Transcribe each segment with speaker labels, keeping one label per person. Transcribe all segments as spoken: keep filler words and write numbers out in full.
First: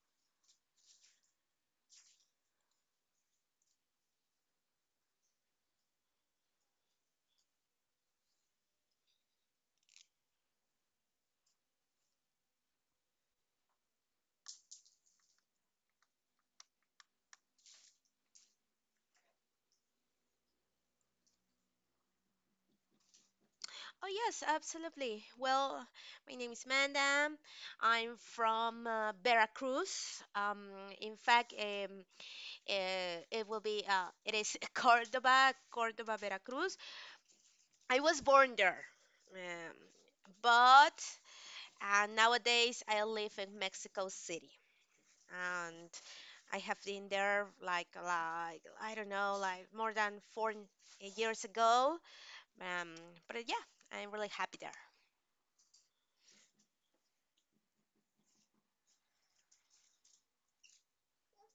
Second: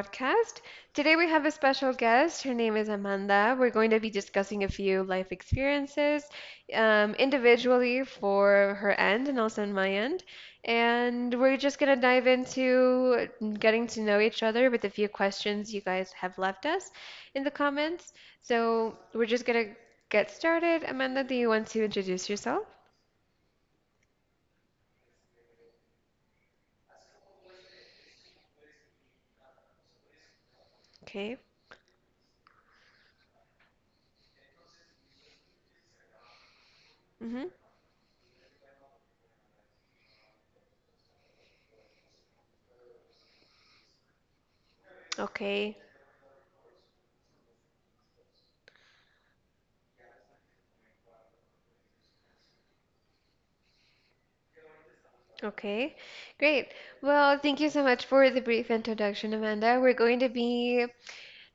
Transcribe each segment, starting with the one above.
Speaker 1: podcast. Today we have a special guest. Her name is Amanda. We're going to be discussing a few life experiences um, individually for her end and also on my end. And we're just going to dive into getting to know each other with a few questions you guys have left us in the comments. So we're just going to get started. Amanda, do you want to introduce yourself?
Speaker 2: Oh, yes, absolutely. Well, my name is Manda. I'm from uh, Veracruz. Um, in
Speaker 1: Okay.
Speaker 2: fact, um, uh, it will be uh, it is Cordoba, Cordoba, Veracruz.
Speaker 1: Mm-hmm.
Speaker 2: I was born there, um, but uh, nowadays I live in Mexico City,
Speaker 1: Okay.
Speaker 2: and I have been there like like I don't know, like more than four years ago. Um, but yeah, I'm really happy there.
Speaker 1: Okay, great. Well, thank you so much for the brief introduction, Amanda. We're going to be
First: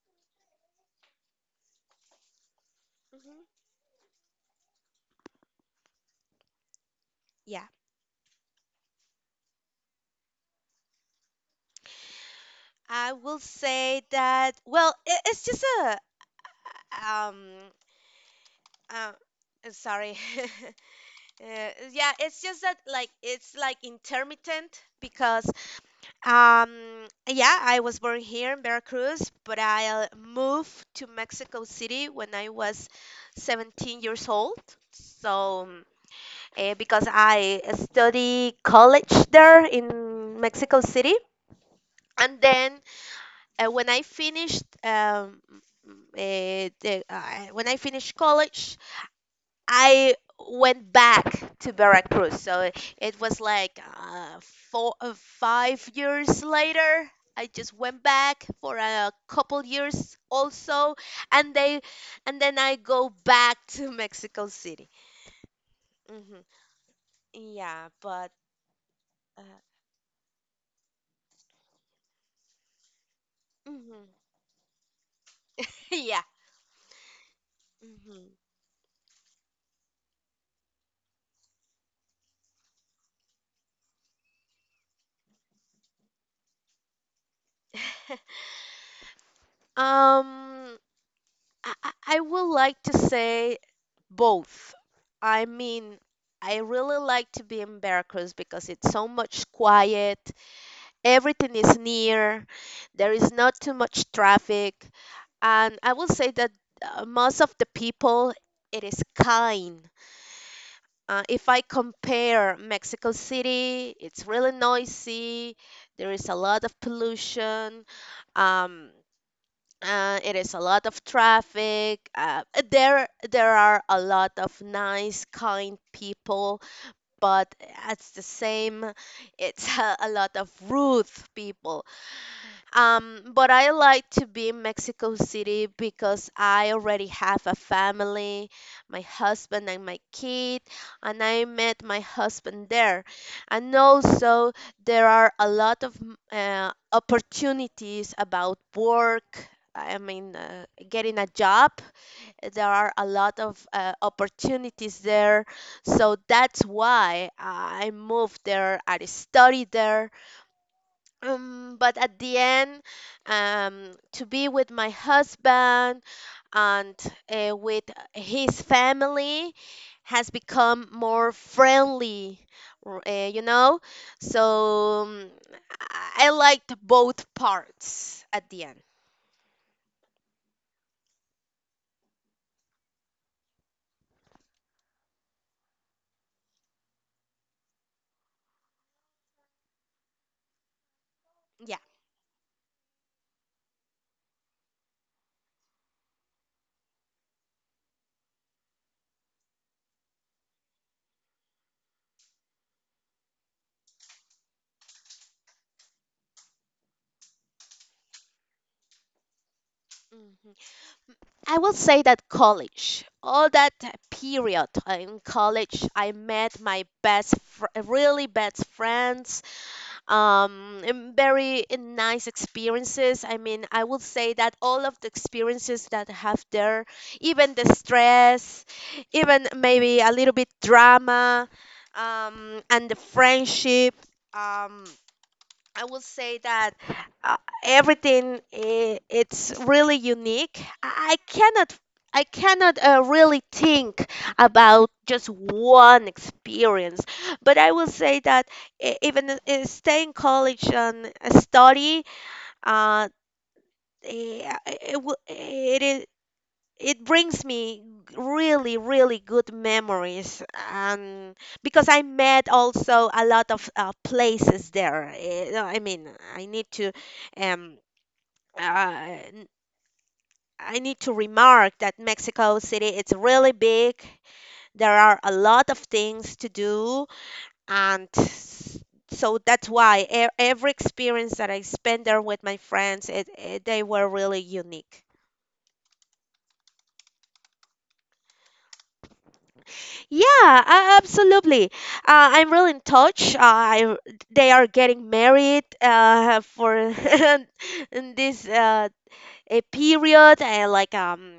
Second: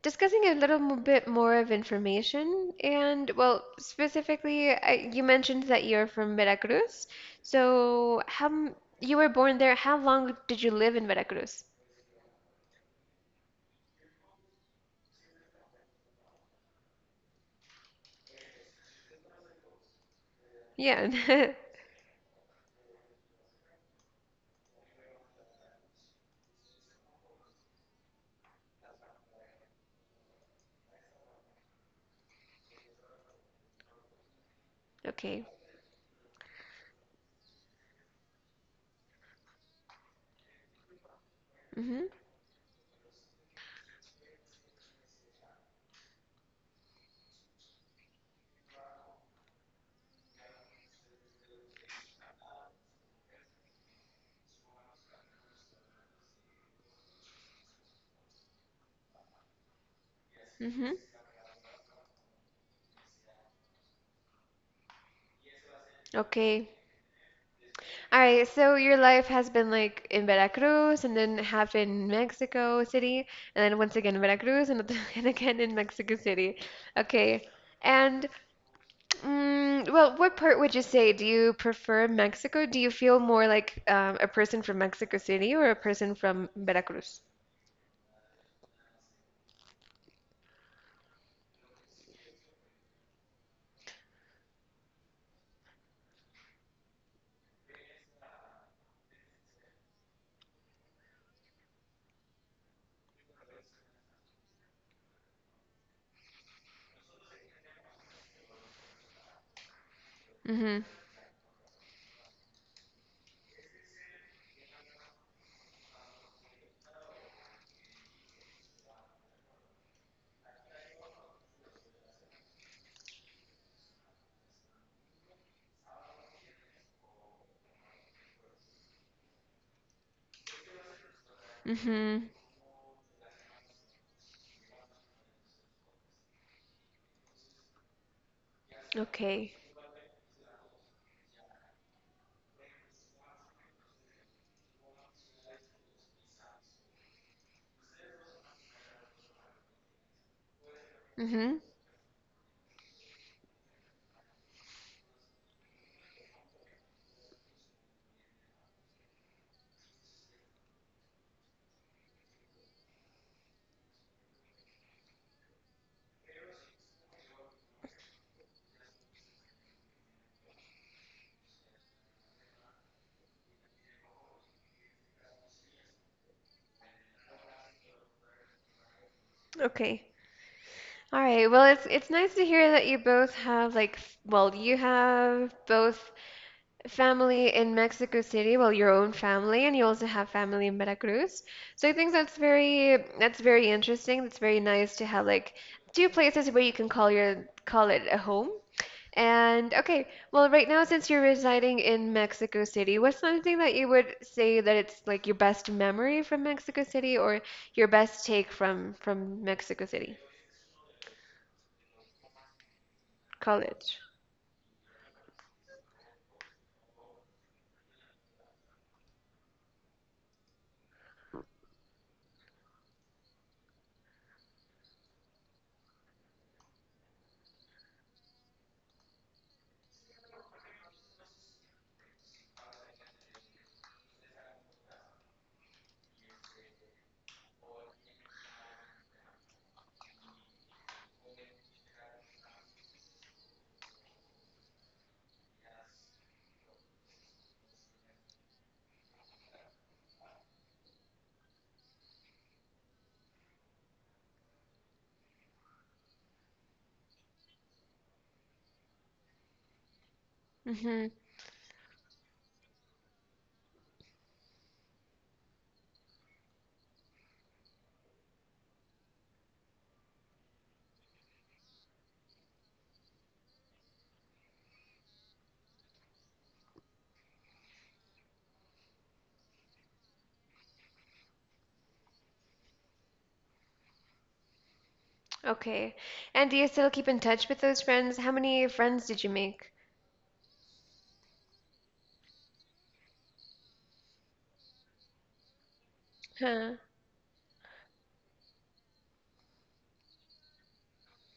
Speaker 1: discussing a little mo- bit more of information. And,
Speaker 2: hmm
Speaker 1: well, specifically, I, you mentioned that you're from Veracruz. So, how m- you were born there. How long did you live in Veracruz?
Speaker 2: I will say that, well, it, it's just a um uh, uh, sorry.
Speaker 1: Yeah.
Speaker 2: Uh, yeah, it's just that like it's like intermittent because um yeah, I was born here in Veracruz, but I uh, moved to Mexico City when I was seventeen years old.
Speaker 1: Okay.
Speaker 2: So uh, because I study college there in Mexico City,
Speaker 1: Mm-hmm.
Speaker 2: and then uh, when I finished um, uh, the, uh, when I finished college, I went back to Veracruz. So it was like uh, four, uh, five years later. I just went back for a couple years
Speaker 1: Mm-hmm.
Speaker 2: also, and they, and then I go back to Mexico City. hmm
Speaker 1: Okay.
Speaker 2: Yeah,
Speaker 1: All
Speaker 2: but
Speaker 1: right, so your life has
Speaker 2: uh,
Speaker 1: been like in Veracruz and then half in Mexico City and then once
Speaker 2: mhm.
Speaker 1: again in Veracruz and, and again in Mexico
Speaker 2: Yeah.
Speaker 1: City. Okay.
Speaker 2: hmm
Speaker 1: And mm, well, what part would you say? Do you prefer Mexico? Do you feel more like um, a person from Mexico City or a person from Veracruz?
Speaker 2: Um, I, I I would like to say both. I mean, I really like to be in Veracruz because it's so much quiet, everything is near, there is not too much traffic, and I will say that uh, most of the people, it is kind.
Speaker 1: Mm-hmm.
Speaker 2: Uh, if I compare Mexico City, it's really noisy, there is a lot of pollution. Um, uh, it is a lot of traffic. Uh, there, there are a lot of nice, kind people, but at the same, it's a, a lot of rude people.
Speaker 1: Mm-hmm.
Speaker 2: Um, but I like to be in Mexico City because I already have a family, my
Speaker 1: Okay.
Speaker 2: husband and my kid, and I met my husband there. And also, there are a lot of mm, uh, opportunities about work. I mean, uh, getting a
Speaker 1: Mm-hmm.
Speaker 2: job. There are a lot of uh, opportunities there. So that's why I moved there. I studied there, um, but at the end, um, to be with my husband and uh, with his family has become more friendly, r- uh, you know? So um, I I liked both parts at the end.
Speaker 1: Okay. All right. Well, it's it's nice to hear that you both have like f- well, you have both family in Mexico City, well, your own family, and you also have family in Veracruz.
Speaker 2: Yeah.
Speaker 1: So I think that's very that's very interesting. That's very nice to have like two places where you can call your call it a home. And okay, well, right now since you're residing in Mexico City, what's something that you would say that it's like your best memory from Mexico City or your best take from from Mexico City?
Speaker 2: Mhm. I will say that college, all that
Speaker 1: College.
Speaker 2: period in college, I met my best, fr- really best friends, um, and very uh, nice experiences. I mean, I would say that all of the experiences that I have there, even the stress, even maybe a little bit drama, um, and the friendship. Um, I will say that uh, everything i- it's really unique. I I cannot I cannot uh, really think about just one experience, but I will say that e- even uh, uh, stay in college and uh, study, uh, eh, it, it, it brings me really really good memories,
Speaker 1: Mm-hmm.
Speaker 2: um because I met also a lot of uh, places there. Eh, no, I mean, i need to um uh, n- i need to remark that Mexico City, it's really big. There are a lot of things to do, and s- so that's why e- every experience that I spent there with my friends, it, it, they were really unique.
Speaker 1: Okay. And do you still keep in touch with those friends? How many friends did you make?
Speaker 2: Yeah, uh, absolutely. Uh, I'm really in touch. Uh, I, they are getting married uh, for
Speaker 1: Huh.
Speaker 2: in this uh, a period, uh, like um,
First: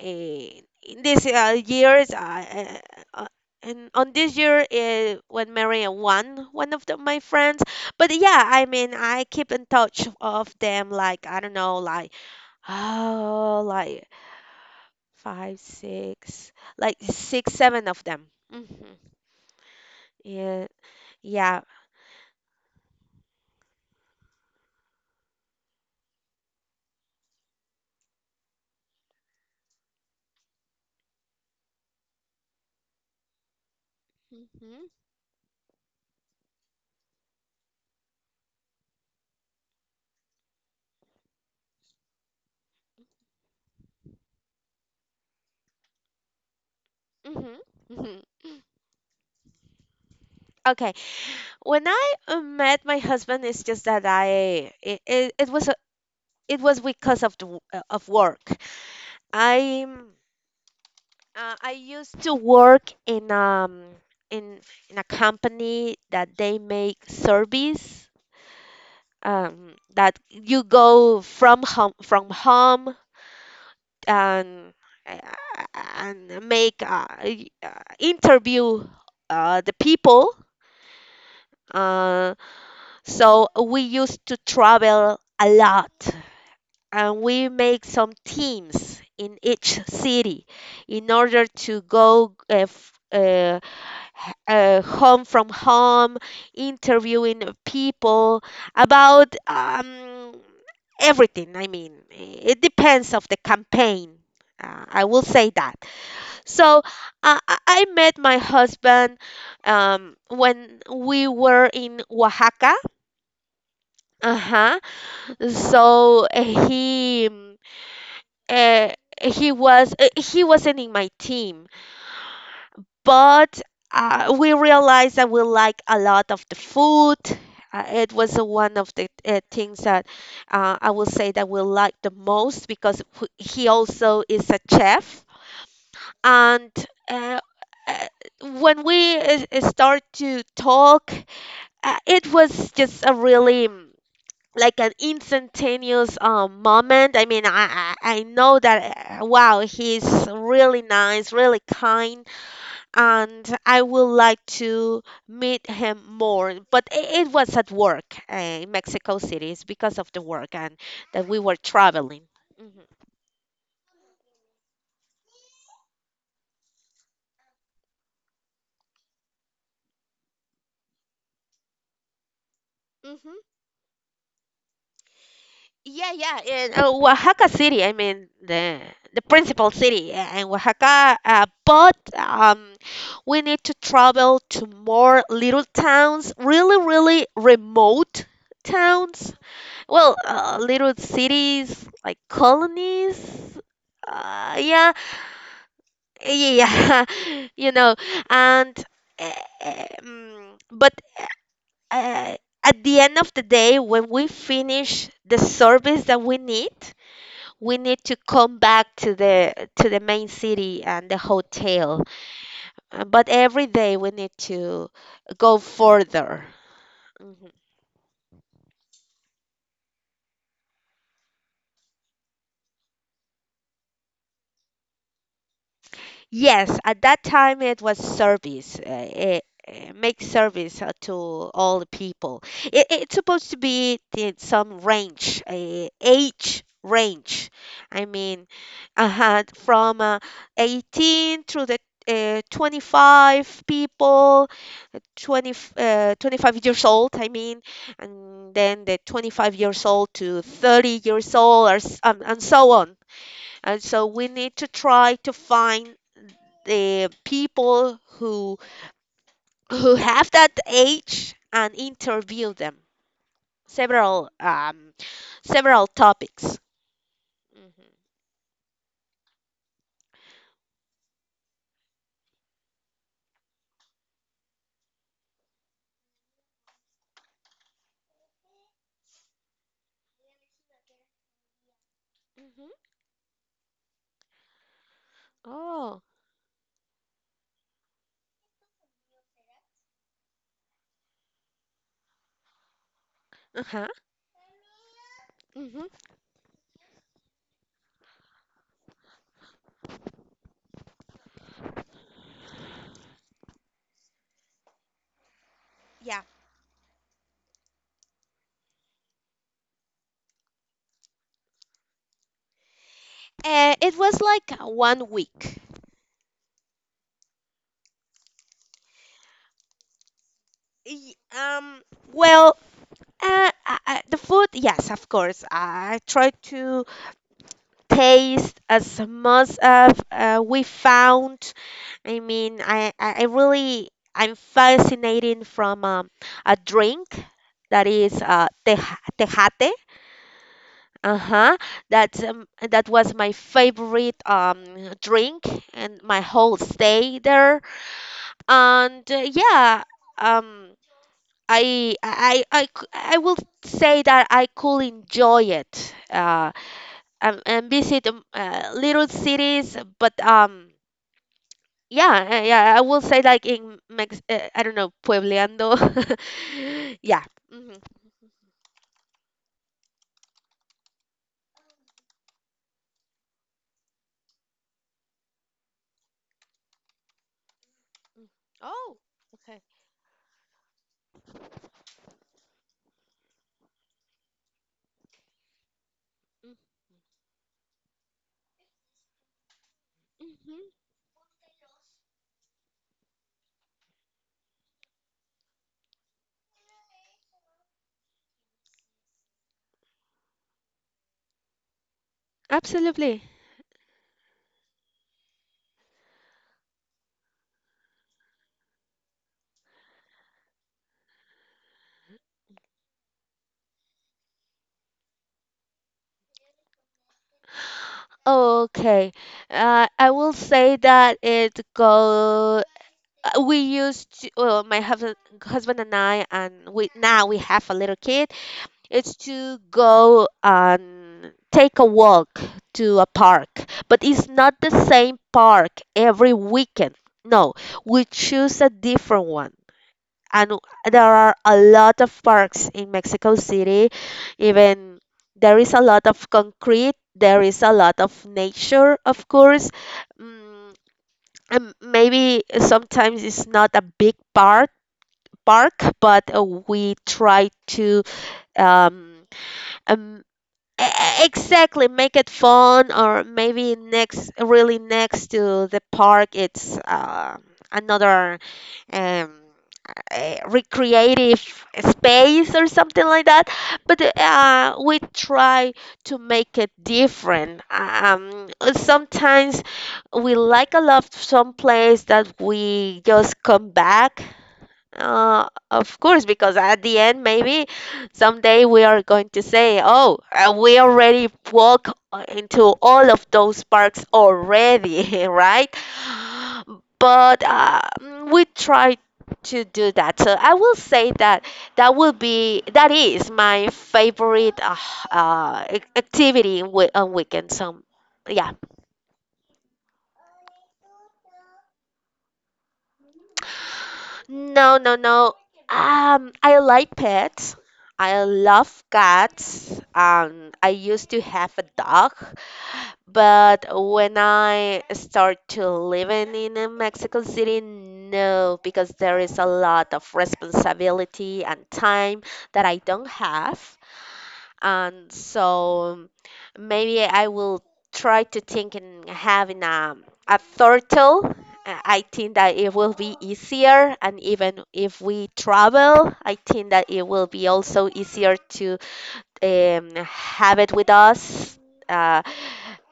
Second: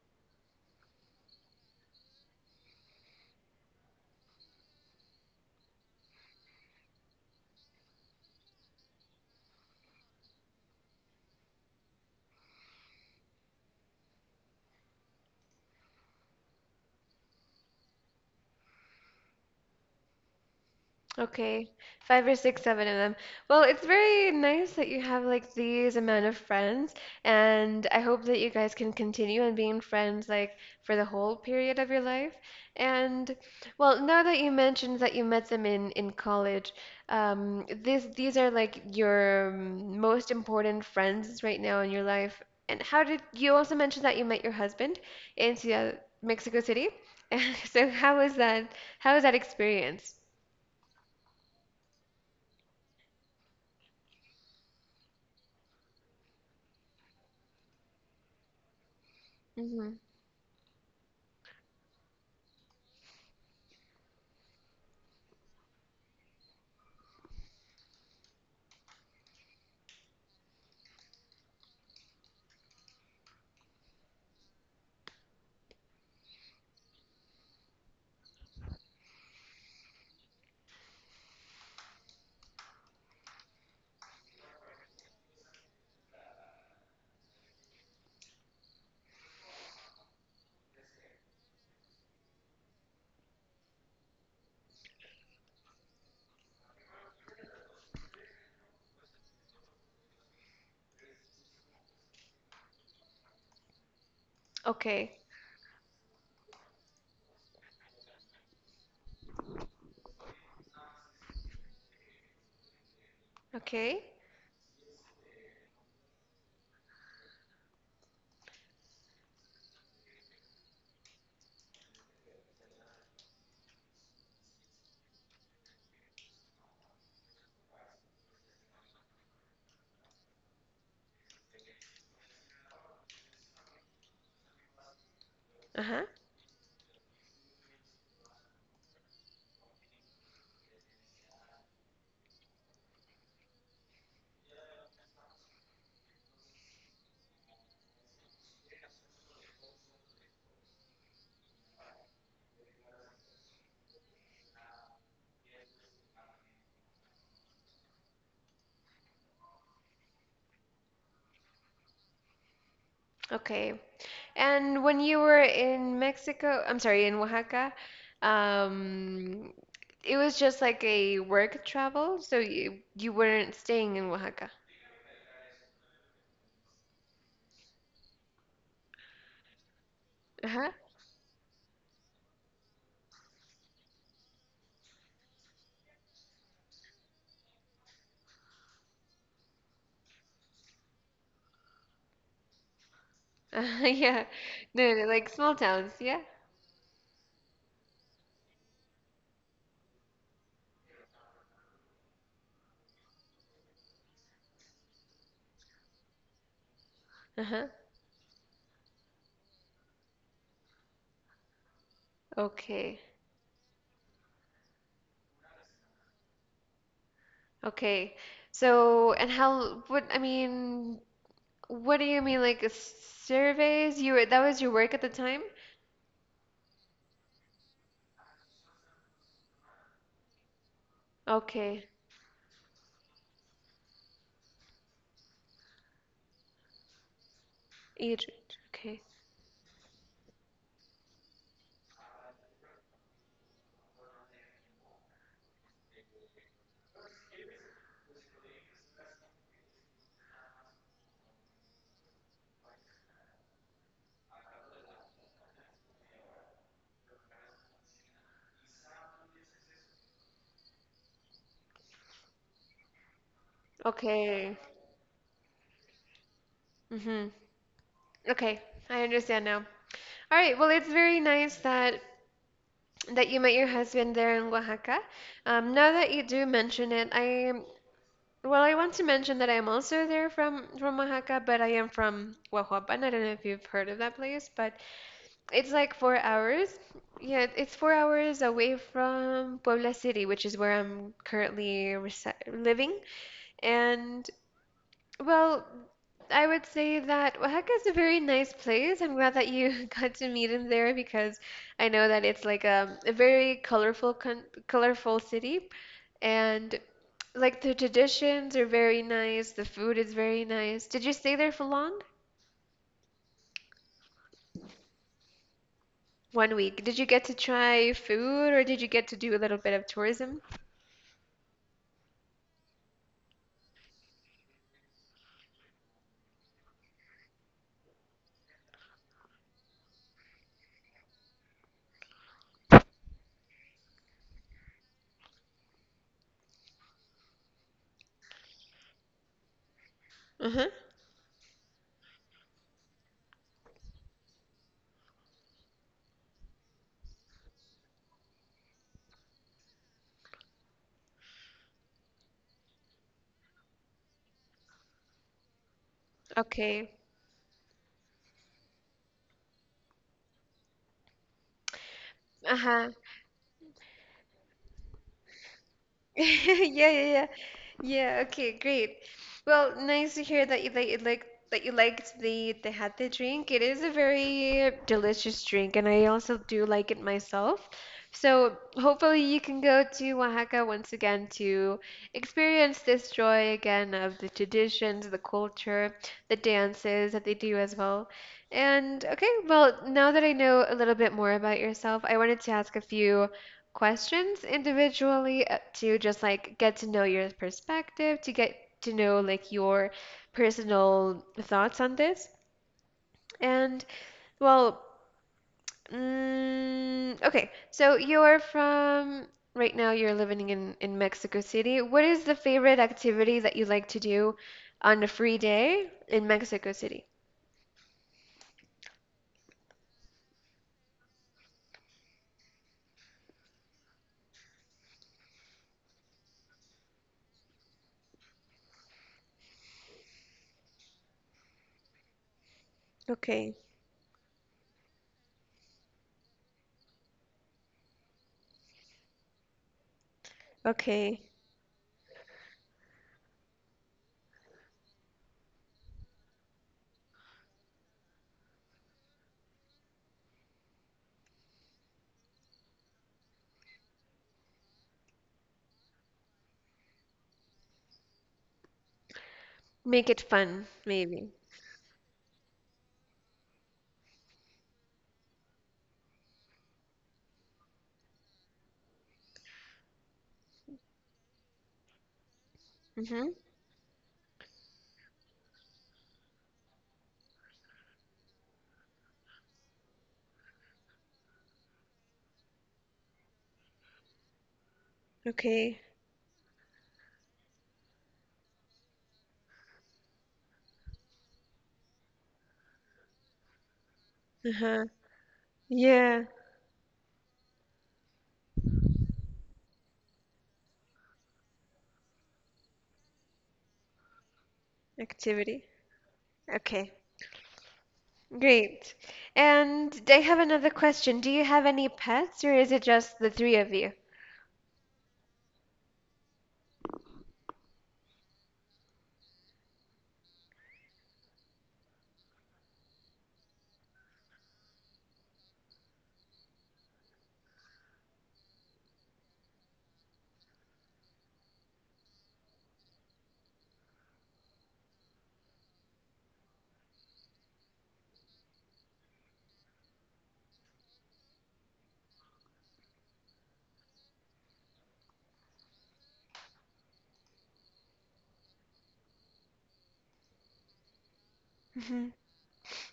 Speaker 2: a, in this uh, years. Uh, uh, uh, and on this year, uh, when marrying one one of the, my friends. But yeah, I mean, I keep in touch of them. Like I don't know, like, oh, like five, six, like six, seven of them. hmm Yeah, yeah.
Speaker 1: Okay, five or six, seven of them. Well, it's very nice that you have like these amount of friends, and I hope that you guys can continue on being friends like for the whole period of your life. And well, now that you
Speaker 2: Mm-hmm.
Speaker 1: mentioned that you met them in in college, um, this these are like your um, most important friends right now in your life. And how did you also mentioned that you met your husband in Ciudad, Mexico City?
Speaker 2: Mm-hmm.
Speaker 1: So how
Speaker 2: Mm-hmm.
Speaker 1: was that? How was that experience?
Speaker 2: Okay. When I uh, met my husband, it's just that I it, it, it was a, it was because of the, w- uh, of work. I uh, I used to work in um in in a company that they make service, um that you go from home from home, and uh, and make uh, y- uh, interview uh, the people. Uh, so we used to travel a lot, and we make some teams in each city in order to go uh, f- uh, h- uh, home from home, interviewing people about um, everything. I mean, it depends of the campaign. Uh, I
Speaker 1: Okay.
Speaker 2: will say that. So uh, I I met my husband um, when we were in Oaxaca.
Speaker 1: Okay.
Speaker 2: Uh-huh. So uh, he mm, uh, he was uh, he wasn't in my team, but uh, we realized that we like a lot of the food. Uh, it was uh, one of the uh, things that uh, I will say that we like the most, because wh- he also is a chef.
Speaker 1: Uh-huh.
Speaker 2: And uh, uh, when we uh, uh, start to talk, uh, it was just a really mm, like an instantaneous um, moment. I mean, I, I I know that uh, wow, he's really nice, really kind, and I would like to meet him more. But it, it was at work, uh, in Mexico City. It's because of the work and that we were traveling.
Speaker 1: Okay. And when you were in Mexico, I'm sorry, in Oaxaca, um, it was just like a work travel, so you you
Speaker 2: Mhm.
Speaker 1: weren't staying in Oaxaca.
Speaker 2: Yeah, yeah, in uh, Oaxaca City. I mean, the the principal city uh, in
Speaker 1: Uh-huh.
Speaker 2: Oaxaca. Uh, but um, we need to travel to more little towns, really, really remote towns. Well, uh, little cities like colonies.
Speaker 1: Uh-huh. Yeah.
Speaker 2: Uh,
Speaker 1: No,
Speaker 2: yeah,
Speaker 1: no, like small towns, yeah.
Speaker 2: yeah, you know, and uh, um, but. Uh, at the end of the day, when we finish the service that we need,
Speaker 1: Uh-huh.
Speaker 2: we need to come back to the to the main city and the hotel.
Speaker 1: Okay.
Speaker 2: Uh, But every day we need to go further. Mhm.
Speaker 1: Okay. So, and how, what, I mean, what do you mean, like uh, surveys? You were, that was your work at the time?
Speaker 2: Yes, at that time it was service. Uh, eh, eh, make service uh, to all the
Speaker 1: Okay.
Speaker 2: people. It, it's supposed to be in some range, uh, age range. I
Speaker 1: Ir-
Speaker 2: mean,
Speaker 1: Okay.
Speaker 2: uh, from uh, eighteen through the uh, twenty-five people, twenty, uh, twenty-five years old, I mean, and then the twenty-five years old to thirty years old, or, s- um, and so on. And so we need to try to find the people who who have that age and interview them. Several
Speaker 1: Okay.
Speaker 2: um, several topics.
Speaker 1: Mm-hmm.
Speaker 2: Hmm.
Speaker 1: Okay, I understand now. All right, well, it's very nice that that you met your husband there in Oaxaca. Um, now that you do mention it, I well, I want to mention that I'm also there from from Oaxaca, but I am from
Speaker 2: Hmm.
Speaker 1: Huajuapan. I don't know if you've heard of that place, but it's like
Speaker 2: Oh,
Speaker 1: four hours. Yeah, it's four hours away from Puebla City, which is where I'm currently resi living.
Speaker 2: uh-huh.
Speaker 1: And well,
Speaker 2: hmm
Speaker 1: I would say that Oaxaca is a very nice place. I'm glad that you got to meet him there because I know that it's like a, a very colorful con colorful city
Speaker 2: Yeah.
Speaker 1: and like the traditions are very nice, the food is very nice. Did you stay there for long?
Speaker 2: Uh, it was like one week.
Speaker 1: One week. Did you get to try food or did you get to do a little bit of tourism?
Speaker 2: Y- Um, well, Uh, I, I- the food, yes, of course. I try to taste as much of uh, we found. I mean, I, I I really I'm fascinating from um, a drink that is uh, teja- tejate.
Speaker 1: Uh-huh.
Speaker 2: Uh-huh. That's um, that was my favorite um drink and my whole stay there. And uh, yeah, um. I I I c- I will say that I could enjoy it, uh
Speaker 1: Okay.
Speaker 2: and, and visit um, uh, little cities, but um yeah, uh, yeah, I
Speaker 1: Uh-huh.
Speaker 2: will say, like in Mex uh, I don't know, puebleando.
Speaker 1: Yeah, yeah,
Speaker 2: Yeah.
Speaker 1: yeah.
Speaker 2: Hmm
Speaker 1: Yeah, okay, great. Well, nice to hear that you that you like that you liked the the Tejate drink. It is a very delicious drink, and I also do like it myself. So
Speaker 2: Oh,
Speaker 1: hopefully you can
Speaker 2: okay.
Speaker 1: go to Oaxaca once again to experience this joy again of the traditions, the culture, the dances that they do as well. And okay, well, now that I know
Speaker 2: hmm
Speaker 1: a little bit more about yourself, I wanted to ask a few questions individually uh, to just like get to know your perspective, to get to know like your personal thoughts on this.
Speaker 2: Absolutely.
Speaker 1: And well, mm, okay, so you're from right now you're living in in Mexico City. What is the favorite activity that you like to do on a free day in Mexico City?
Speaker 2: Okay. uh I will say that it go uh, we used to, well, my husband husband and I, and we now we have a little kid. It's to go and take a walk to a park,
Speaker 1: Okay.
Speaker 2: but it's not the same park every weekend. No, we choose a different one. And there
Speaker 1: Okay.
Speaker 2: are a lot of parks in Mexico City. Even there is a lot of concrete, there is a lot of nature, of course. Mm, and maybe sometimes it's not a big park, park, but uh, we try to um,
Speaker 1: Make it
Speaker 2: um,
Speaker 1: fun,
Speaker 2: E- e-
Speaker 1: maybe.
Speaker 2: Exactly, make it fun, or maybe next, really next to the park, it's uh, another um, uh, recreative space or something
Speaker 1: Mm-hmm.
Speaker 2: like that. But uh, we try to make it different. Um, sometimes we like a lot some place that we just come back, uh,
Speaker 1: Okay.
Speaker 2: of course, because at the end, maybe someday we are going to say, "Oh, uh, we already walk uh, into all of those parks
Speaker 1: Uh-huh.
Speaker 2: already," right?
Speaker 1: Yeah.
Speaker 2: But uh, mm, we try to do that. So I will say that that will be that is my favorite uh, uh,
Speaker 1: Activity.
Speaker 2: ac- activity,
Speaker 1: Okay.
Speaker 2: wi- on weekends. Um, yeah.
Speaker 1: Great. And I have another question. Do you have any pets, or is it just the three of you?
Speaker 2: No, no, no. Um, I like pets. I love cats. Um, I used to have a dog, but when I start to living in uh, Mexico City, no, because there is a lot of responsibility and time that I don't have, and so maybe I will try to think in having a, a turtle. Uh, I think that it will be easier, and even if we travel, I think that it will be also easier to um, have it with us,
Speaker 1: Hmm.
Speaker 2: uh,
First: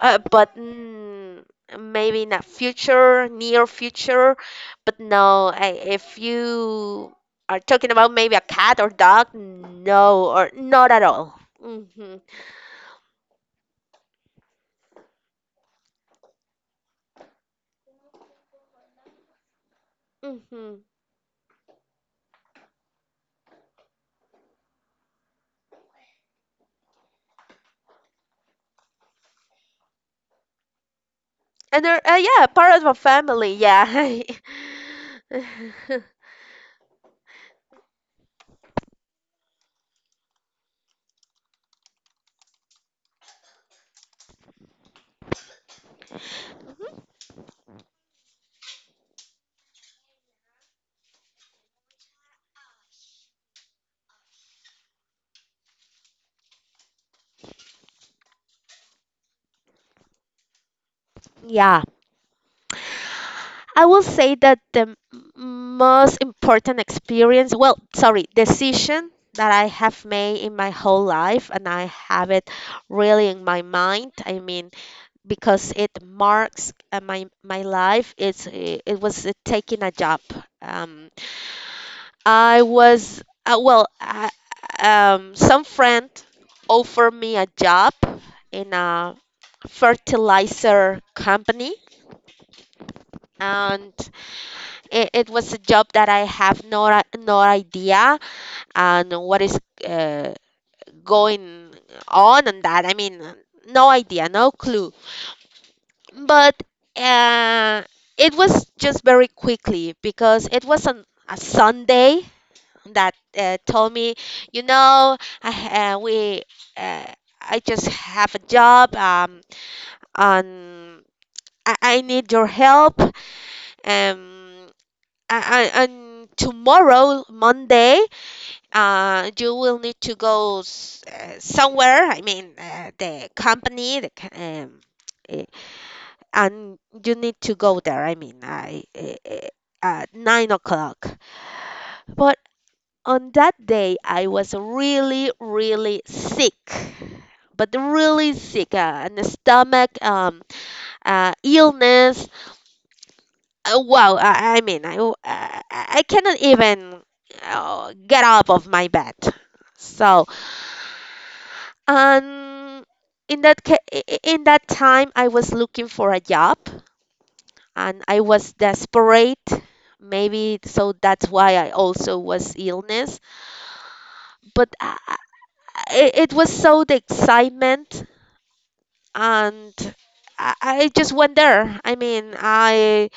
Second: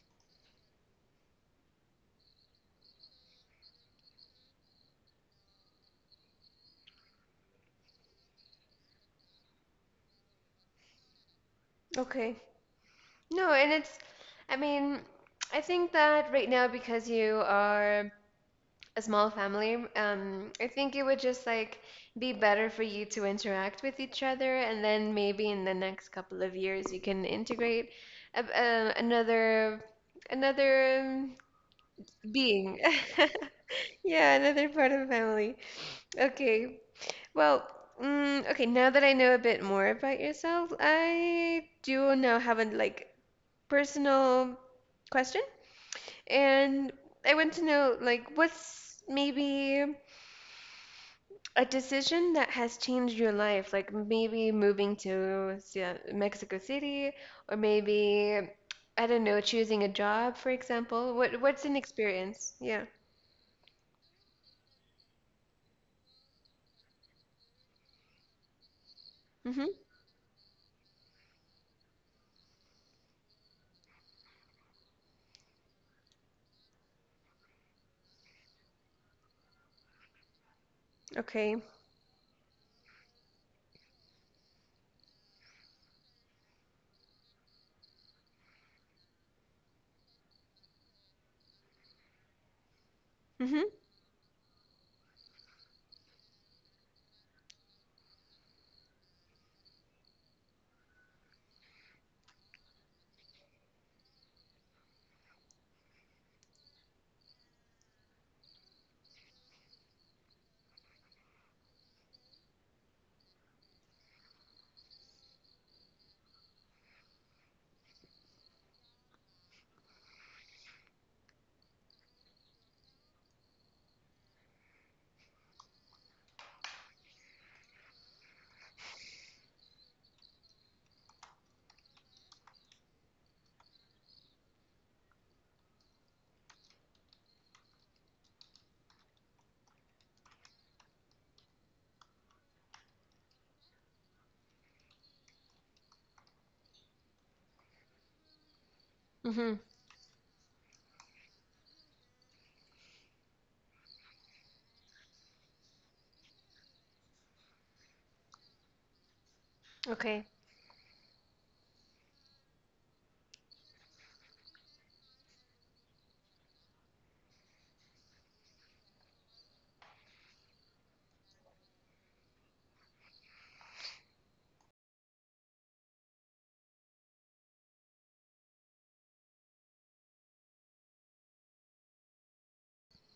Speaker 2: uh, but mm, maybe in a future, near future. But no, I, if you are talking about maybe a cat or dog, no, or not at all. Mm-hmm.
Speaker 1: Okay. No, and it's, I mean, I think that right now because you are a small family, um, I
Speaker 2: Mm-hmm.
Speaker 1: think it would just like be better for you to interact with each other, and then maybe in the next couple of years you can integrate a, uh, another another um,
Speaker 2: And they're, uh, yeah, part
Speaker 1: being.
Speaker 2: of a family. Yeah.
Speaker 1: Yeah, another part of the family. Okay. Well, mm, okay, now that I know a bit more about yourself, I do now have a like personal question. And I want to know like what's maybe a decision that has changed your life, like maybe moving to Ci- Mexico City or maybe I don't know, choosing a job, for example. What what's an
Speaker 2: Yeah.
Speaker 1: experience? Yeah.
Speaker 2: I will say that the m- most important experience, well, sorry, decision that I
Speaker 1: Mm-hmm.
Speaker 2: have made in my whole life, and I have it really in my mind. I mean, because it marks uh, my my life. It's uh, it was uh, taking a job. Um,
Speaker 1: Okay.
Speaker 2: I was uh, well, I, um, some friend offered me a job in a fertilizer company,
Speaker 1: Mm-hmm.
Speaker 2: and it, it was a job that I have no i- no idea and what is uh, going on and that. I mean, no idea, no clue. But uh, it was just very quickly because it was on a Sunday that uh, told me, you know, I, uh, we uh, I just have a job, um, and I, I need your help, um, I, I, and tomorrow, Monday, uh, you will need to go s- uh, somewhere. I mean, uh, the company, the, c- um, eh, and you need to go there. I mean, I uh, at nine o'clock. But on that day, I was really, really sick. But really sick, uh, and the
Speaker 1: Mm-hmm.
Speaker 2: stomach, um, uh, illness. Uh, wow, I, I mean, I, I I cannot even uh, get up of my bed.
Speaker 1: Okay.
Speaker 2: So, and in that ca- i- i- in that time, I was looking for a job, and I was desperate. Maybe so that's why I also was illness. But uh, I, I- it was so the excitement, and I, I just went there. I mean, I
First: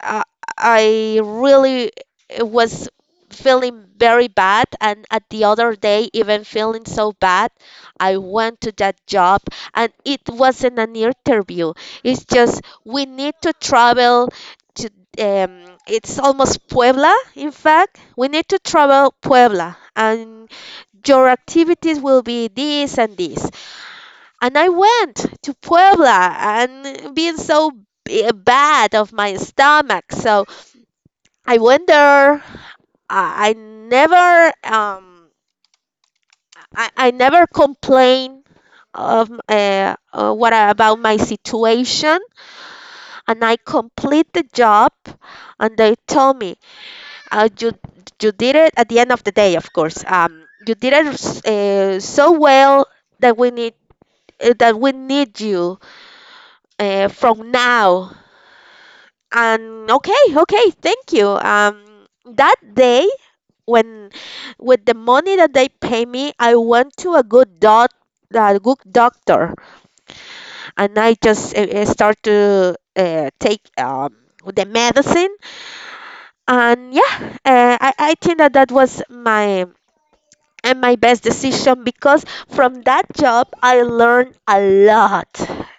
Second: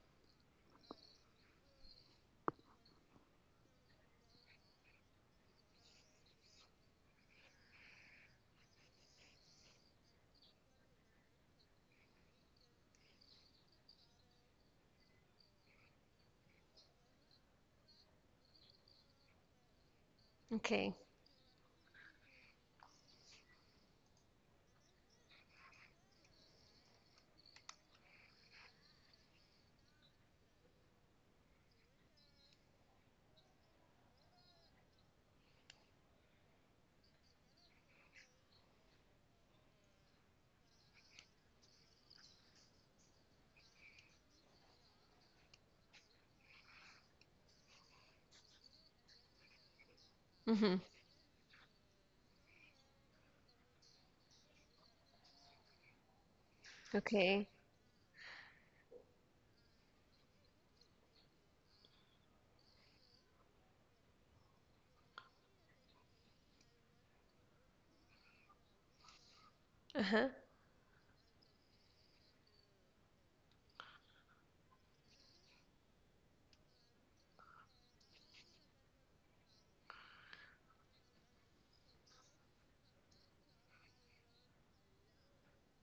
Speaker 2: uh, I really was feeling very bad, and at the other day, even feeling so bad, I went to that job, and it wasn't an interview. It's just we need to travel to, um, it's almost Puebla. In fact, we need to travel Puebla, and
Speaker 1: Okay.
Speaker 2: your activities will be this and this. And I went to Puebla, and being so b- bad of my stomach. So I went there. I, I never um I, I never complain of uh, uh, what I- about my situation, and I complete the job, and they told me, uh, you, you did it. At the end of the day, of course. Um, you
Speaker 1: Mm-hmm.
Speaker 2: did it s- uh, so well that we need, uh, that we need you uh,
Speaker 1: Okay.
Speaker 2: from now. And okay, okay, thank you. Um, that day, when with the money that they pay me, I went to a good doc, a good doctor,
Speaker 1: Uh-huh.
Speaker 2: and I just uh, uh, start to uh, take um the medicine. And yeah, uh, I I think that that was my and my best decision, because from that job I learned a lot.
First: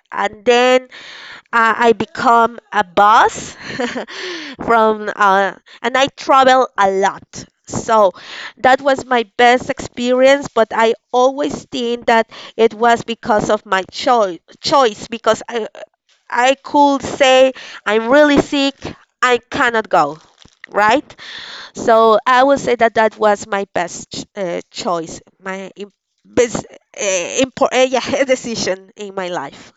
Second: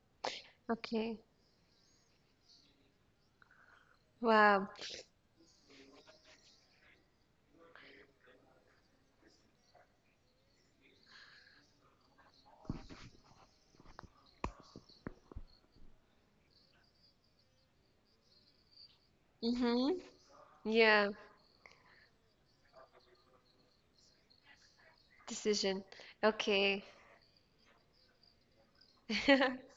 Speaker 2: And then
Speaker 1: Okay.
Speaker 2: uh, I become a boss
Speaker 1: Wow.
Speaker 2: from uh, and I travel a lot. So that was my best experience, but I always think that it was because of my choi- choice, because I, I could say I'm really sick, I cannot
Speaker 1: Mm-hmm.
Speaker 2: go, right?
Speaker 1: Yeah.
Speaker 2: So I would say that that was my best ch- uh, choice, my
Speaker 1: Decision.
Speaker 2: im- best,
Speaker 1: Okay.
Speaker 2: uh, impor- uh, yeah, decision in my life.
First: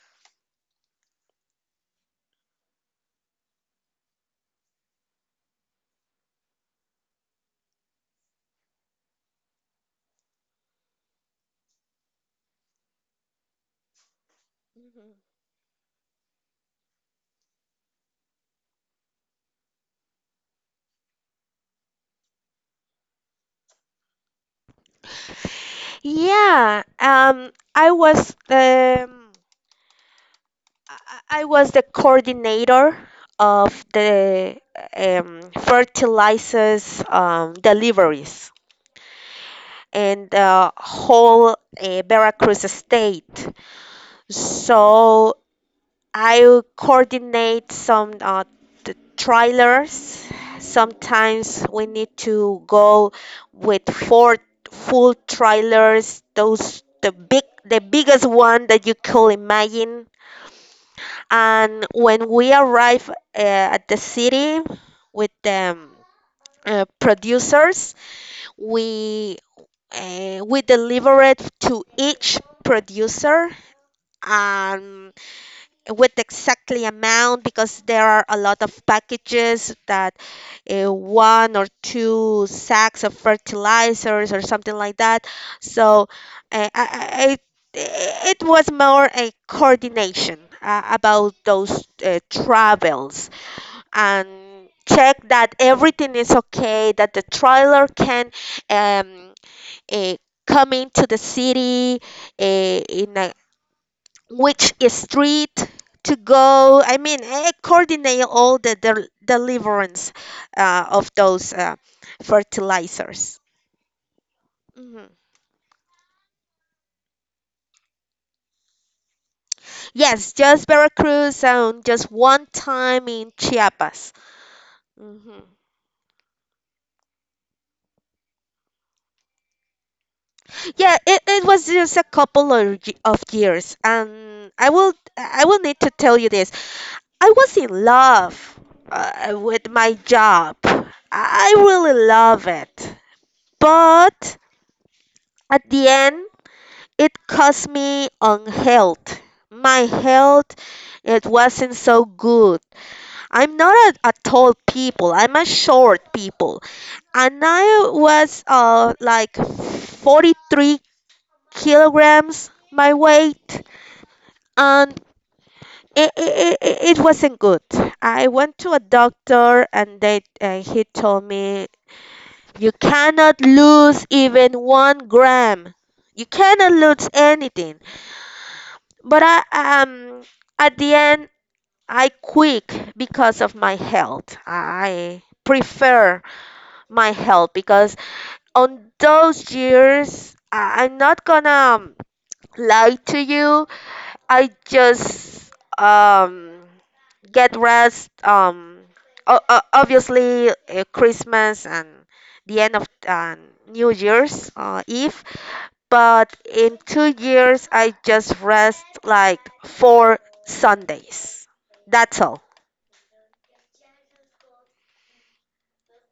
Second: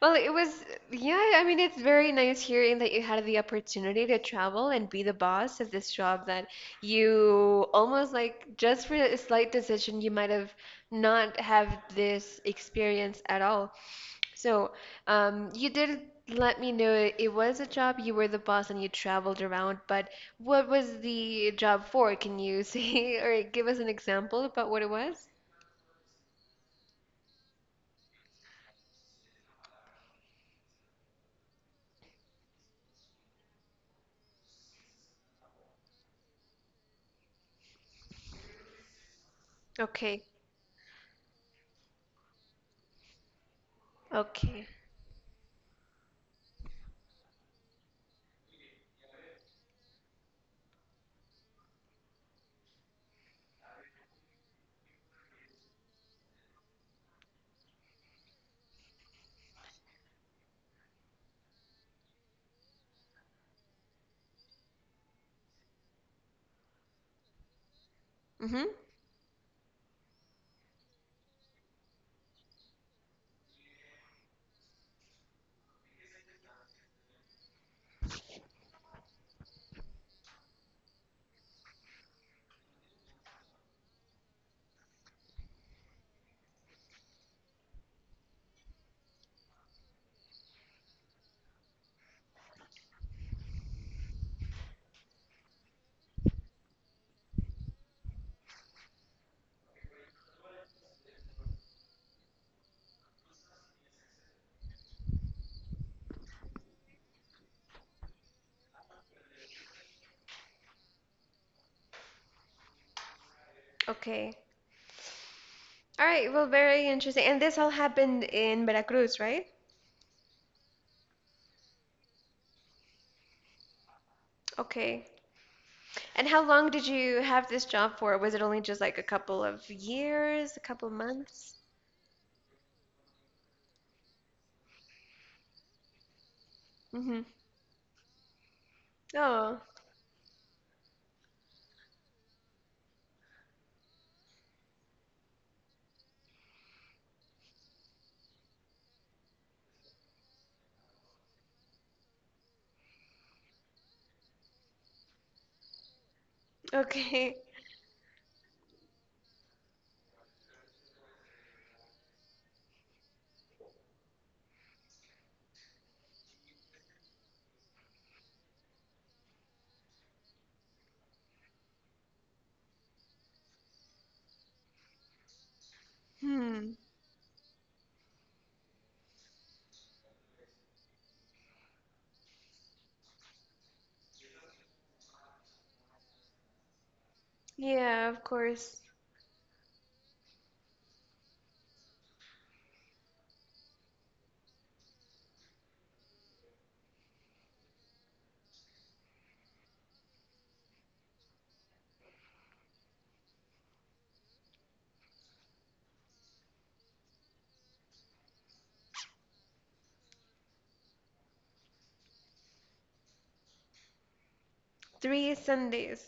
Speaker 1: Well, it was, yeah, I mean, it's very nice hearing that you had the opportunity to travel and be the boss of this job that you almost like just for a slight decision, you might have not have this experience at all. So, um, you did let me know it, it was a job, you were the boss, and you traveled around, but what was the job for? Can you say or give us an example about what it was?
Speaker 2: Yeah, um, I was the um, I I was the coordinator of the, um, fertilizers, um, deliveries
Speaker 1: Okay,
Speaker 2: in the whole uh, Veracruz state.
Speaker 1: okay.
Speaker 2: So I coordinate some, uh, the trailers. Sometimes we need to go with four full trailers, those the big the biggest one that you could imagine. And when we arrive uh, at the city with the um, uh, producers,
Speaker 1: Mm-hmm.
Speaker 2: we uh, we deliver it to each producer. And with exactly amount, because there are a lot of packages that uh, one or two sacks of fertilizers or something like that. So uh, I, I, I- eh, it was more a coordination uh, about those uh, travels, and check that everything is okay, that the trailer can um, uh, come into the city uh, in a which street to go. I mean, I coordinate all the del- deliverance uh, of those uh, fertilizers.
Speaker 1: Okay.
Speaker 2: Mhm.
Speaker 1: All right, well, very interesting. And this all happened in Veracruz, right?
Speaker 2: Yes, just Veracruz and just one time in Chiapas.
Speaker 1: Okay.
Speaker 2: Hmm.
Speaker 1: And how long did you have this job for? Was it only just like a couple of years, a couple of
Speaker 2: Yeah, it, it
Speaker 1: months?
Speaker 2: was just a couple of, y- of years, and I will I will need to tell you this.
Speaker 1: Mm-hmm.
Speaker 2: I was in love uh,
Speaker 1: Oh,
Speaker 2: with my job. I I really love it, but at the end it cost me on health. My health, it wasn't so good. I'm not a, a tall people. I'm a short people,
Speaker 1: okay.
Speaker 2: and I was uh like forty-three kilograms my weight, and it, it, it wasn't good. I went to a doctor, and they uh, he told me you cannot lose even one gram. You cannot
Speaker 1: Hmm.
Speaker 2: lose anything. But I um at the end I quit because of my health. I prefer my health, because
Speaker 1: Yeah, of course.
Speaker 2: on those years I- I'm not gonna um, lie to you. I just um get rest, um o- o- obviously uh, Christmas and the end of uh, New Year's uh, Eve, but in two years, I just rest like four Sundays. That's all.
Speaker 1: Three Sundays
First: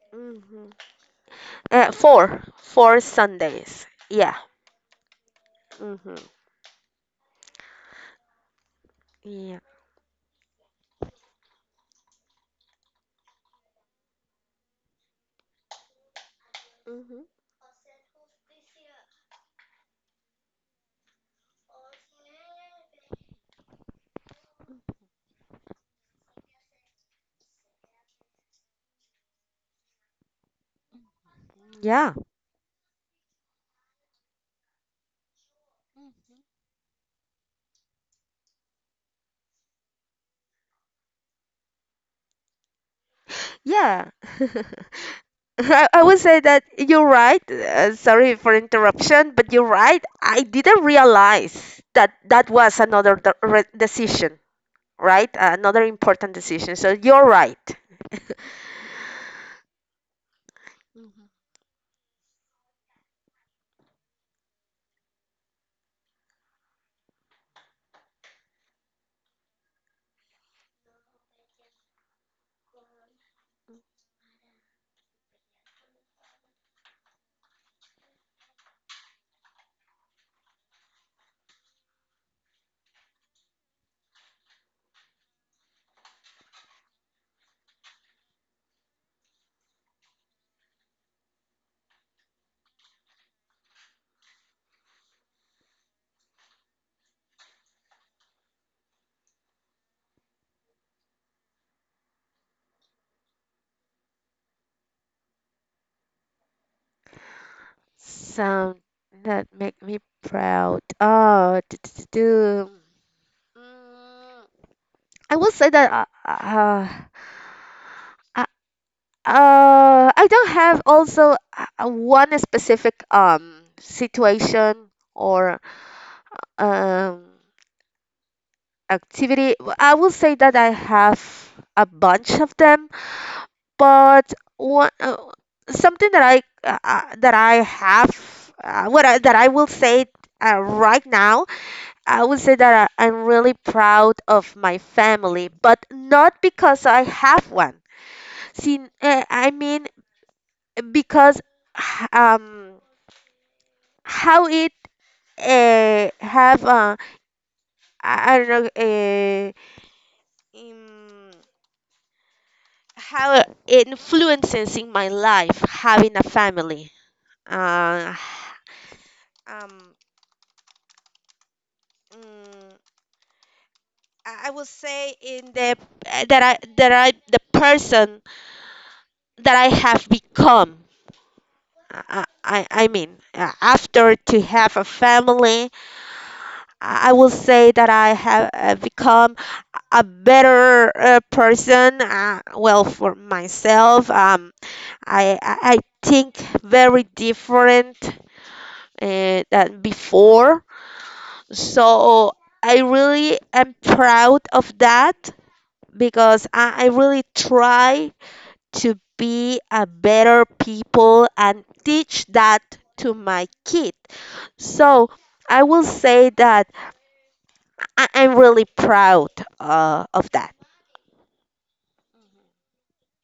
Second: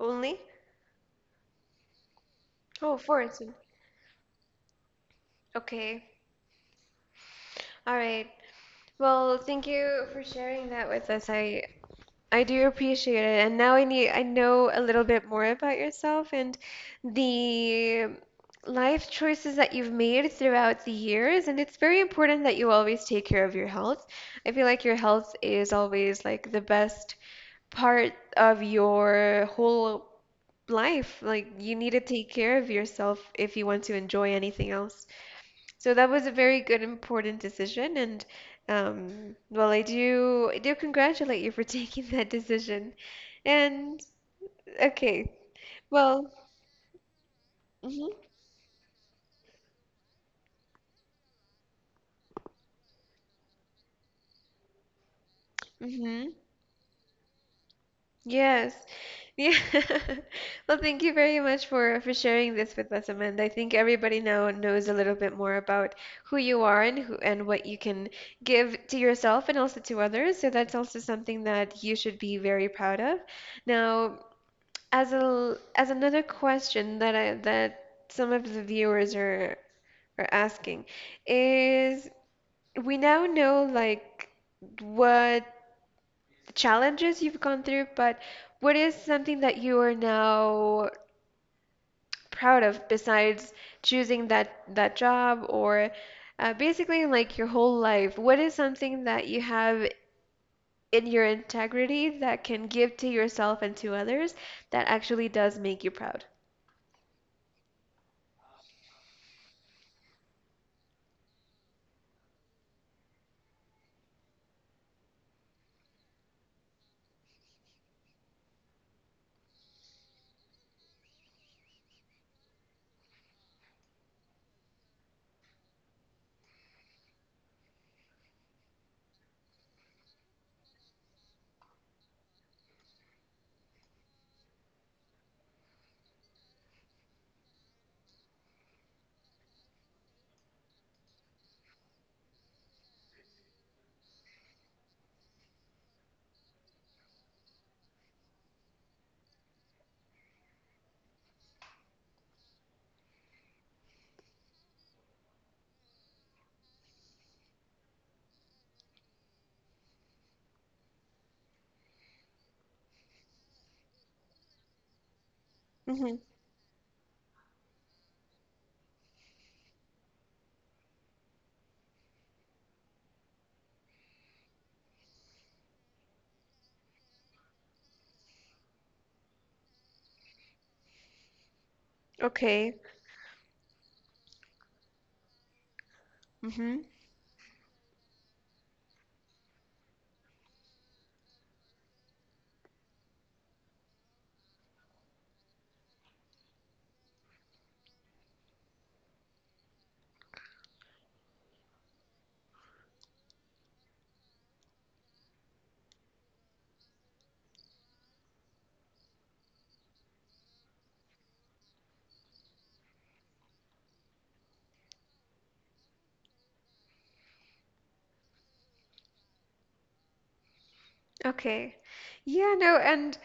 Speaker 1: only?
Speaker 2: Mhm. Uh, four,
Speaker 1: Oh,
Speaker 2: four
Speaker 1: four Sundays.
Speaker 2: Sundays. Yeah.
Speaker 1: Okay.
Speaker 2: Mhm.
Speaker 1: All right. Well,
Speaker 2: Yeah.
Speaker 1: thank you for sharing that with us. I I do appreciate it. And now I need I know a little bit more about yourself and
Speaker 2: Mhm.
Speaker 1: the life choices that you've made throughout the years. And it's very important that you always take care of your health. I feel like your health is always like the best part of your whole life. Like you need to
Speaker 2: Yeah,
Speaker 1: take care of yourself if you want to enjoy anything else. So that was a very good, important decision, and um, well, I do I do congratulate you for taking that decision. And
Speaker 2: yeah.
Speaker 1: okay,
Speaker 2: I, I would
Speaker 1: well,
Speaker 2: say that you're right. Uh,
Speaker 1: mm-hmm,
Speaker 2: sorry for interruption, but you're right. I didn't realize that that was another de- re- decision, right? Uh, another
Speaker 1: mm-hmm.
Speaker 2: important decision. So you're right.
Speaker 1: Yes. Yeah. Well, thank you very much for for sharing this with us, Amanda. I think everybody now knows a little bit more about who you are and who and what you can give to yourself and also to others. So that's also something that you should be very proud of. Now, as a l- as another question that I that some of the viewers are are asking is we now know like what challenges you've gone through, but what is something that you are now proud of besides choosing that that job or uh, basically like your whole life? What is something that you have in your integrity that can give to yourself and to others that actually does make you proud?
Speaker 2: Sound that make me proud. Oh, do, do, do, do. Mm, I will say that, uh, uh, uh, uh, I don't have also, uh, uh, one specific um situation or um activity. W- I will say that I have a bunch of them, but one, uh, something that I uh, uh, that I have, uh, what I, that I will say uh, right now. I would say that I, I'm really proud of my family, but not because I have one. See, uh, I mean, because h- um how it uh, have uh, I, I don't know uh, um, how it influences in my life having
Speaker 1: Mm-hmm.
Speaker 2: a family. Uh, um, mm, I I will say in the eh, that I that I the person that I have become, I, I,
Speaker 1: Okay.
Speaker 2: I mean, uh, after to have a family,
Speaker 1: Mm-hmm.
Speaker 2: I I will say that I have uh, become a better uh, person. Uh, well, for myself, um, I, I I think very different uh, than before. So I really am proud of that, because I, I really try to be a better people and teach that to my kid. So I will say that I- I'm really proud uh, of that.
Speaker 1: Okay. Yeah, no, and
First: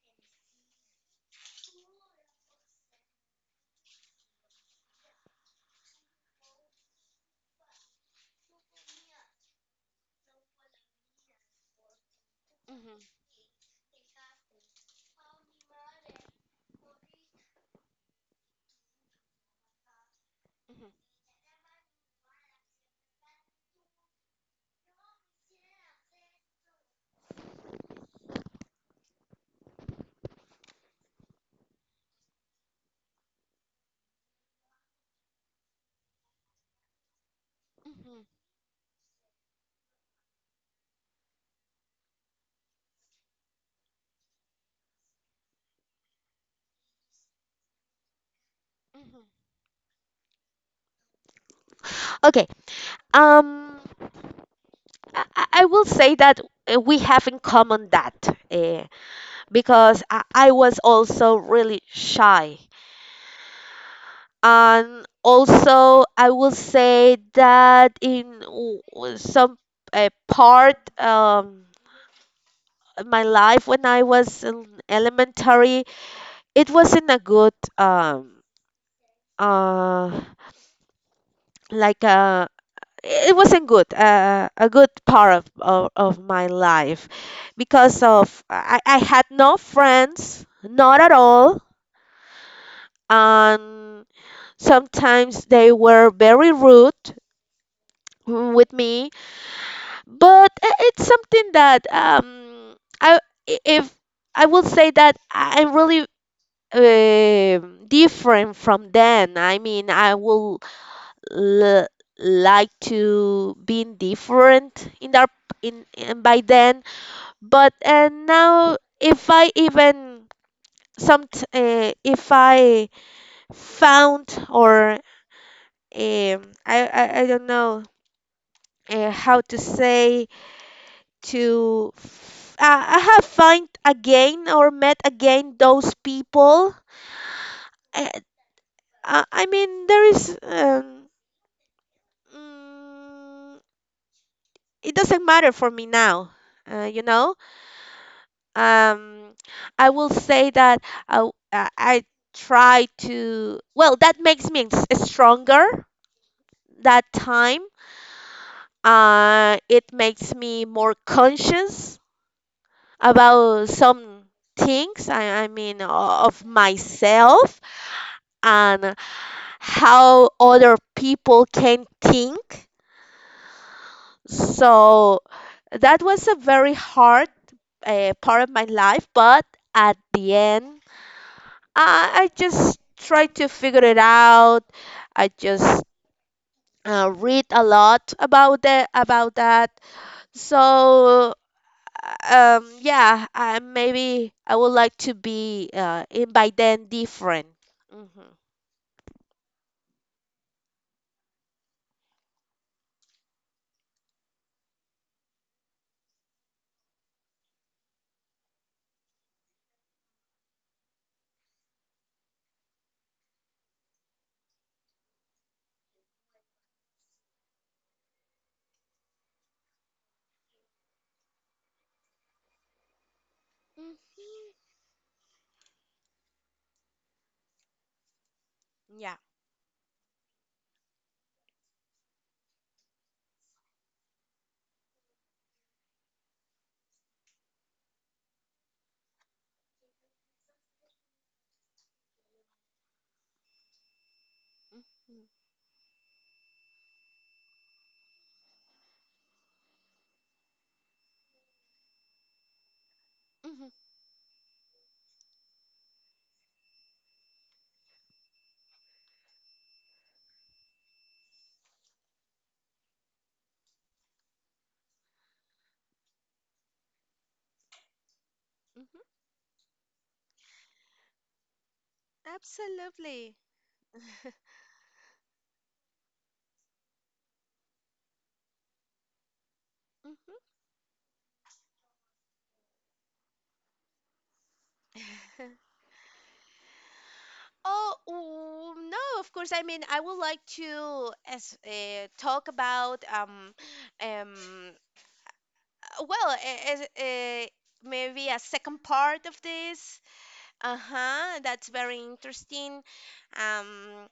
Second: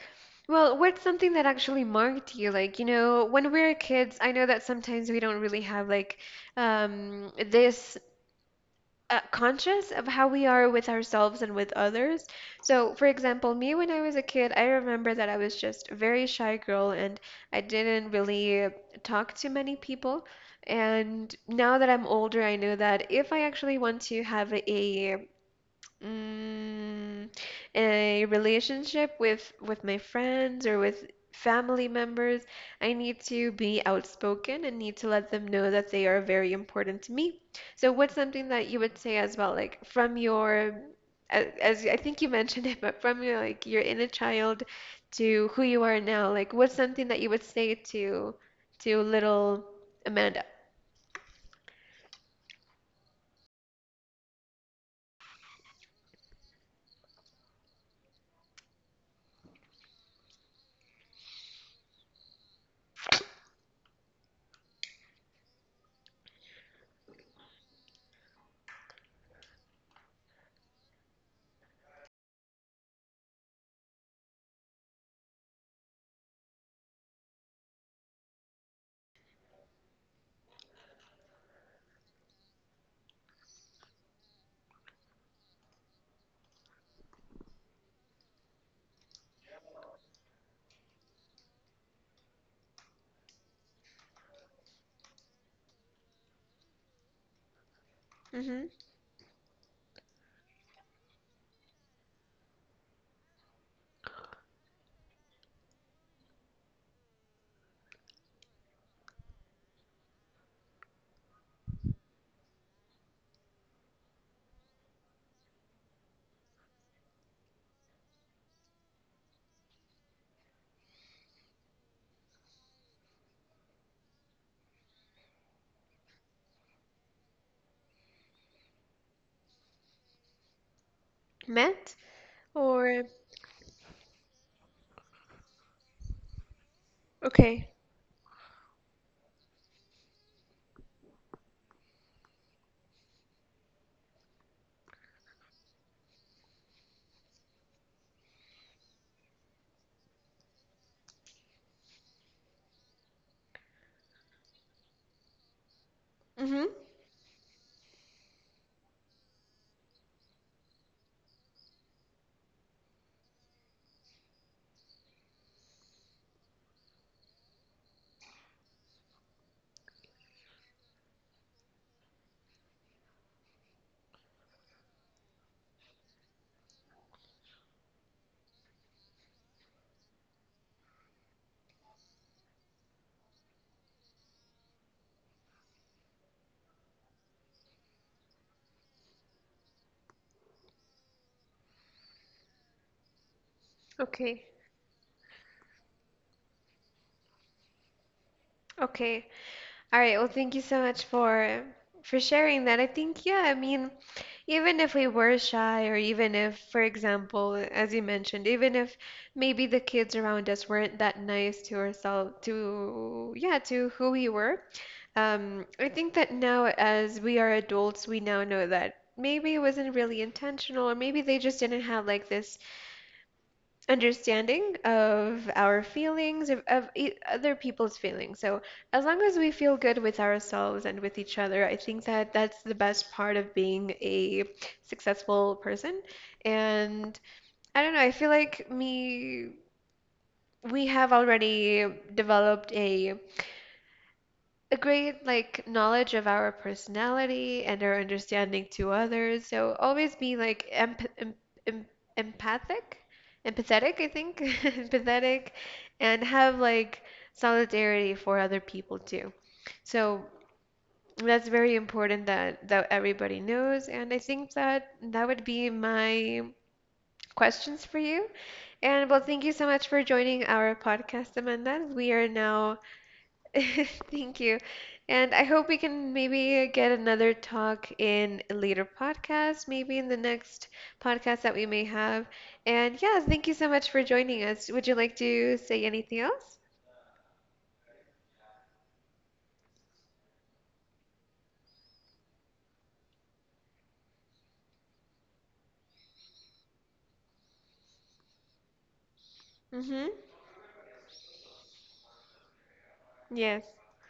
Speaker 1: well, what's something that actually marked you? Like, you know, when we are kids, I know that sometimes we don't really have like um this uh, conscious of how we are with ourselves and with others. So, for example, me when I was a kid, I remember that I was just a very shy girl and I didn't really talk to many people. And now that I'm older, I know that if I actually want to have a mm, a relationship with with my friends or with family members, I need to be outspoken and need to let them know that they are very important to me. So what's something that you would say as well, like from your a- as I think you mentioned it, but from your like your inner child to who you are now, like what's something that you would say to to little Amanda?
Speaker 2: Okay. Um, I, I I will say that uh, we have in common that, uh, because I, I was also really shy. And also, I will say that in w- w- some uh, part, um, my life when I was in elementary, it wasn't a good um uh like uh it wasn't good uh, a good part of, of of my life, because of I, I had no friends, not at all, and sometimes they were very rude
Speaker 1: Mm-hmm.
Speaker 2: with me. But i- it's something that um I, if I will say that I'm really, um, different from them. I mean, I will l- like to be different in that, in, in by then. But and now, if I even some t- uh, if I found or, um, I, I I don't know uh, how to say to.
Speaker 1: Met
Speaker 2: F- uh, I
Speaker 1: or
Speaker 2: have find again or met again those people.
Speaker 1: okay.
Speaker 2: Uh, I I mean, there is. Um, Mm, it doesn't matter for me now. Uh, you know, um, I will say that I, w- uh, I try to. Well, that makes me s- stronger.
Speaker 1: Mm-hmm.
Speaker 2: That time, uh, it makes me more conscious about some things. I, I mean, o- of myself, and how other people can think. So that was a very hard uh, part of my life, but at the end, I, I just tried to figure it out. I just uh, read a lot about the about that. So um, yeah, I, maybe
Speaker 1: Okay.
Speaker 2: I would like to be uh, in by then different. Mm-hmm.
Speaker 1: Okay. All right, well, thank you so much for for sharing that. I think, yeah, I mean, even if we were shy, or even if, for example, as you mentioned, even if maybe the kids around us weren't that nice to ourselves, to, yeah, to who we were, um, I think that now as we are adults, we now know that maybe it wasn't really intentional, or maybe they just didn't have like this understanding of our feelings, of, of e- other people's feelings. So as
Speaker 2: Yeah.
Speaker 1: long as we feel good with ourselves and with each other, I think that that's the best part of being a successful person. And I don't know, I feel like me, we have already developed a a
Speaker 2: Mhm.
Speaker 1: great like knowledge of our personality and our understanding to others. So always be like emp em em empathic,
Speaker 2: Yeah. Mhm.
Speaker 1: empathetic, I think, empathetic, and have like solidarity for other people too. So that's very important that that everybody knows. And I think that that would be my questions for you. And well, thank you so much for joining our podcast, Amanda. We are now
Speaker 2: Absolutely.
Speaker 1: Thank you. And I hope we can maybe get another talk in a later podcast, maybe in the
Speaker 2: Mhm.
Speaker 1: next podcast that we may have. And yeah, thank you so much for joining us. Would you like to say anything else?
Speaker 2: Oh, ooh, no, of course. I mean, I would like to as uh, talk about um um uh, well, a- as uh, maybe a second part of this.
Speaker 1: Mm-hmm.
Speaker 2: Uh-huh, that's very interesting.
Speaker 1: Yes.
Speaker 2: Um,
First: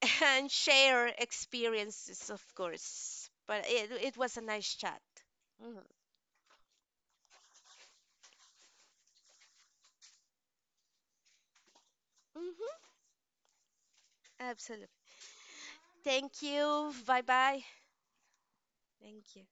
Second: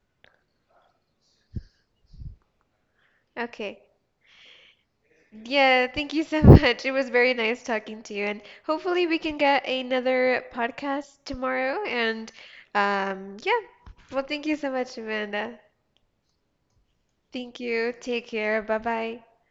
Speaker 2: and share experiences, of course. But
Speaker 1: Okay.
Speaker 2: it it was a nice chat. Mm-hmm.
Speaker 1: Yeah, thank you so much. It was very nice talking to you, and hopefully we can get another podcast tomorrow. And
Speaker 2: Mm-hmm,
Speaker 1: um, yeah, well, thank you so
Speaker 2: absolutely.
Speaker 1: much, Amanda.
Speaker 2: Thank you.
Speaker 1: Thank
Speaker 2: Bye-bye.
Speaker 1: you. Take care. Bye bye.
Speaker 2: Thank you.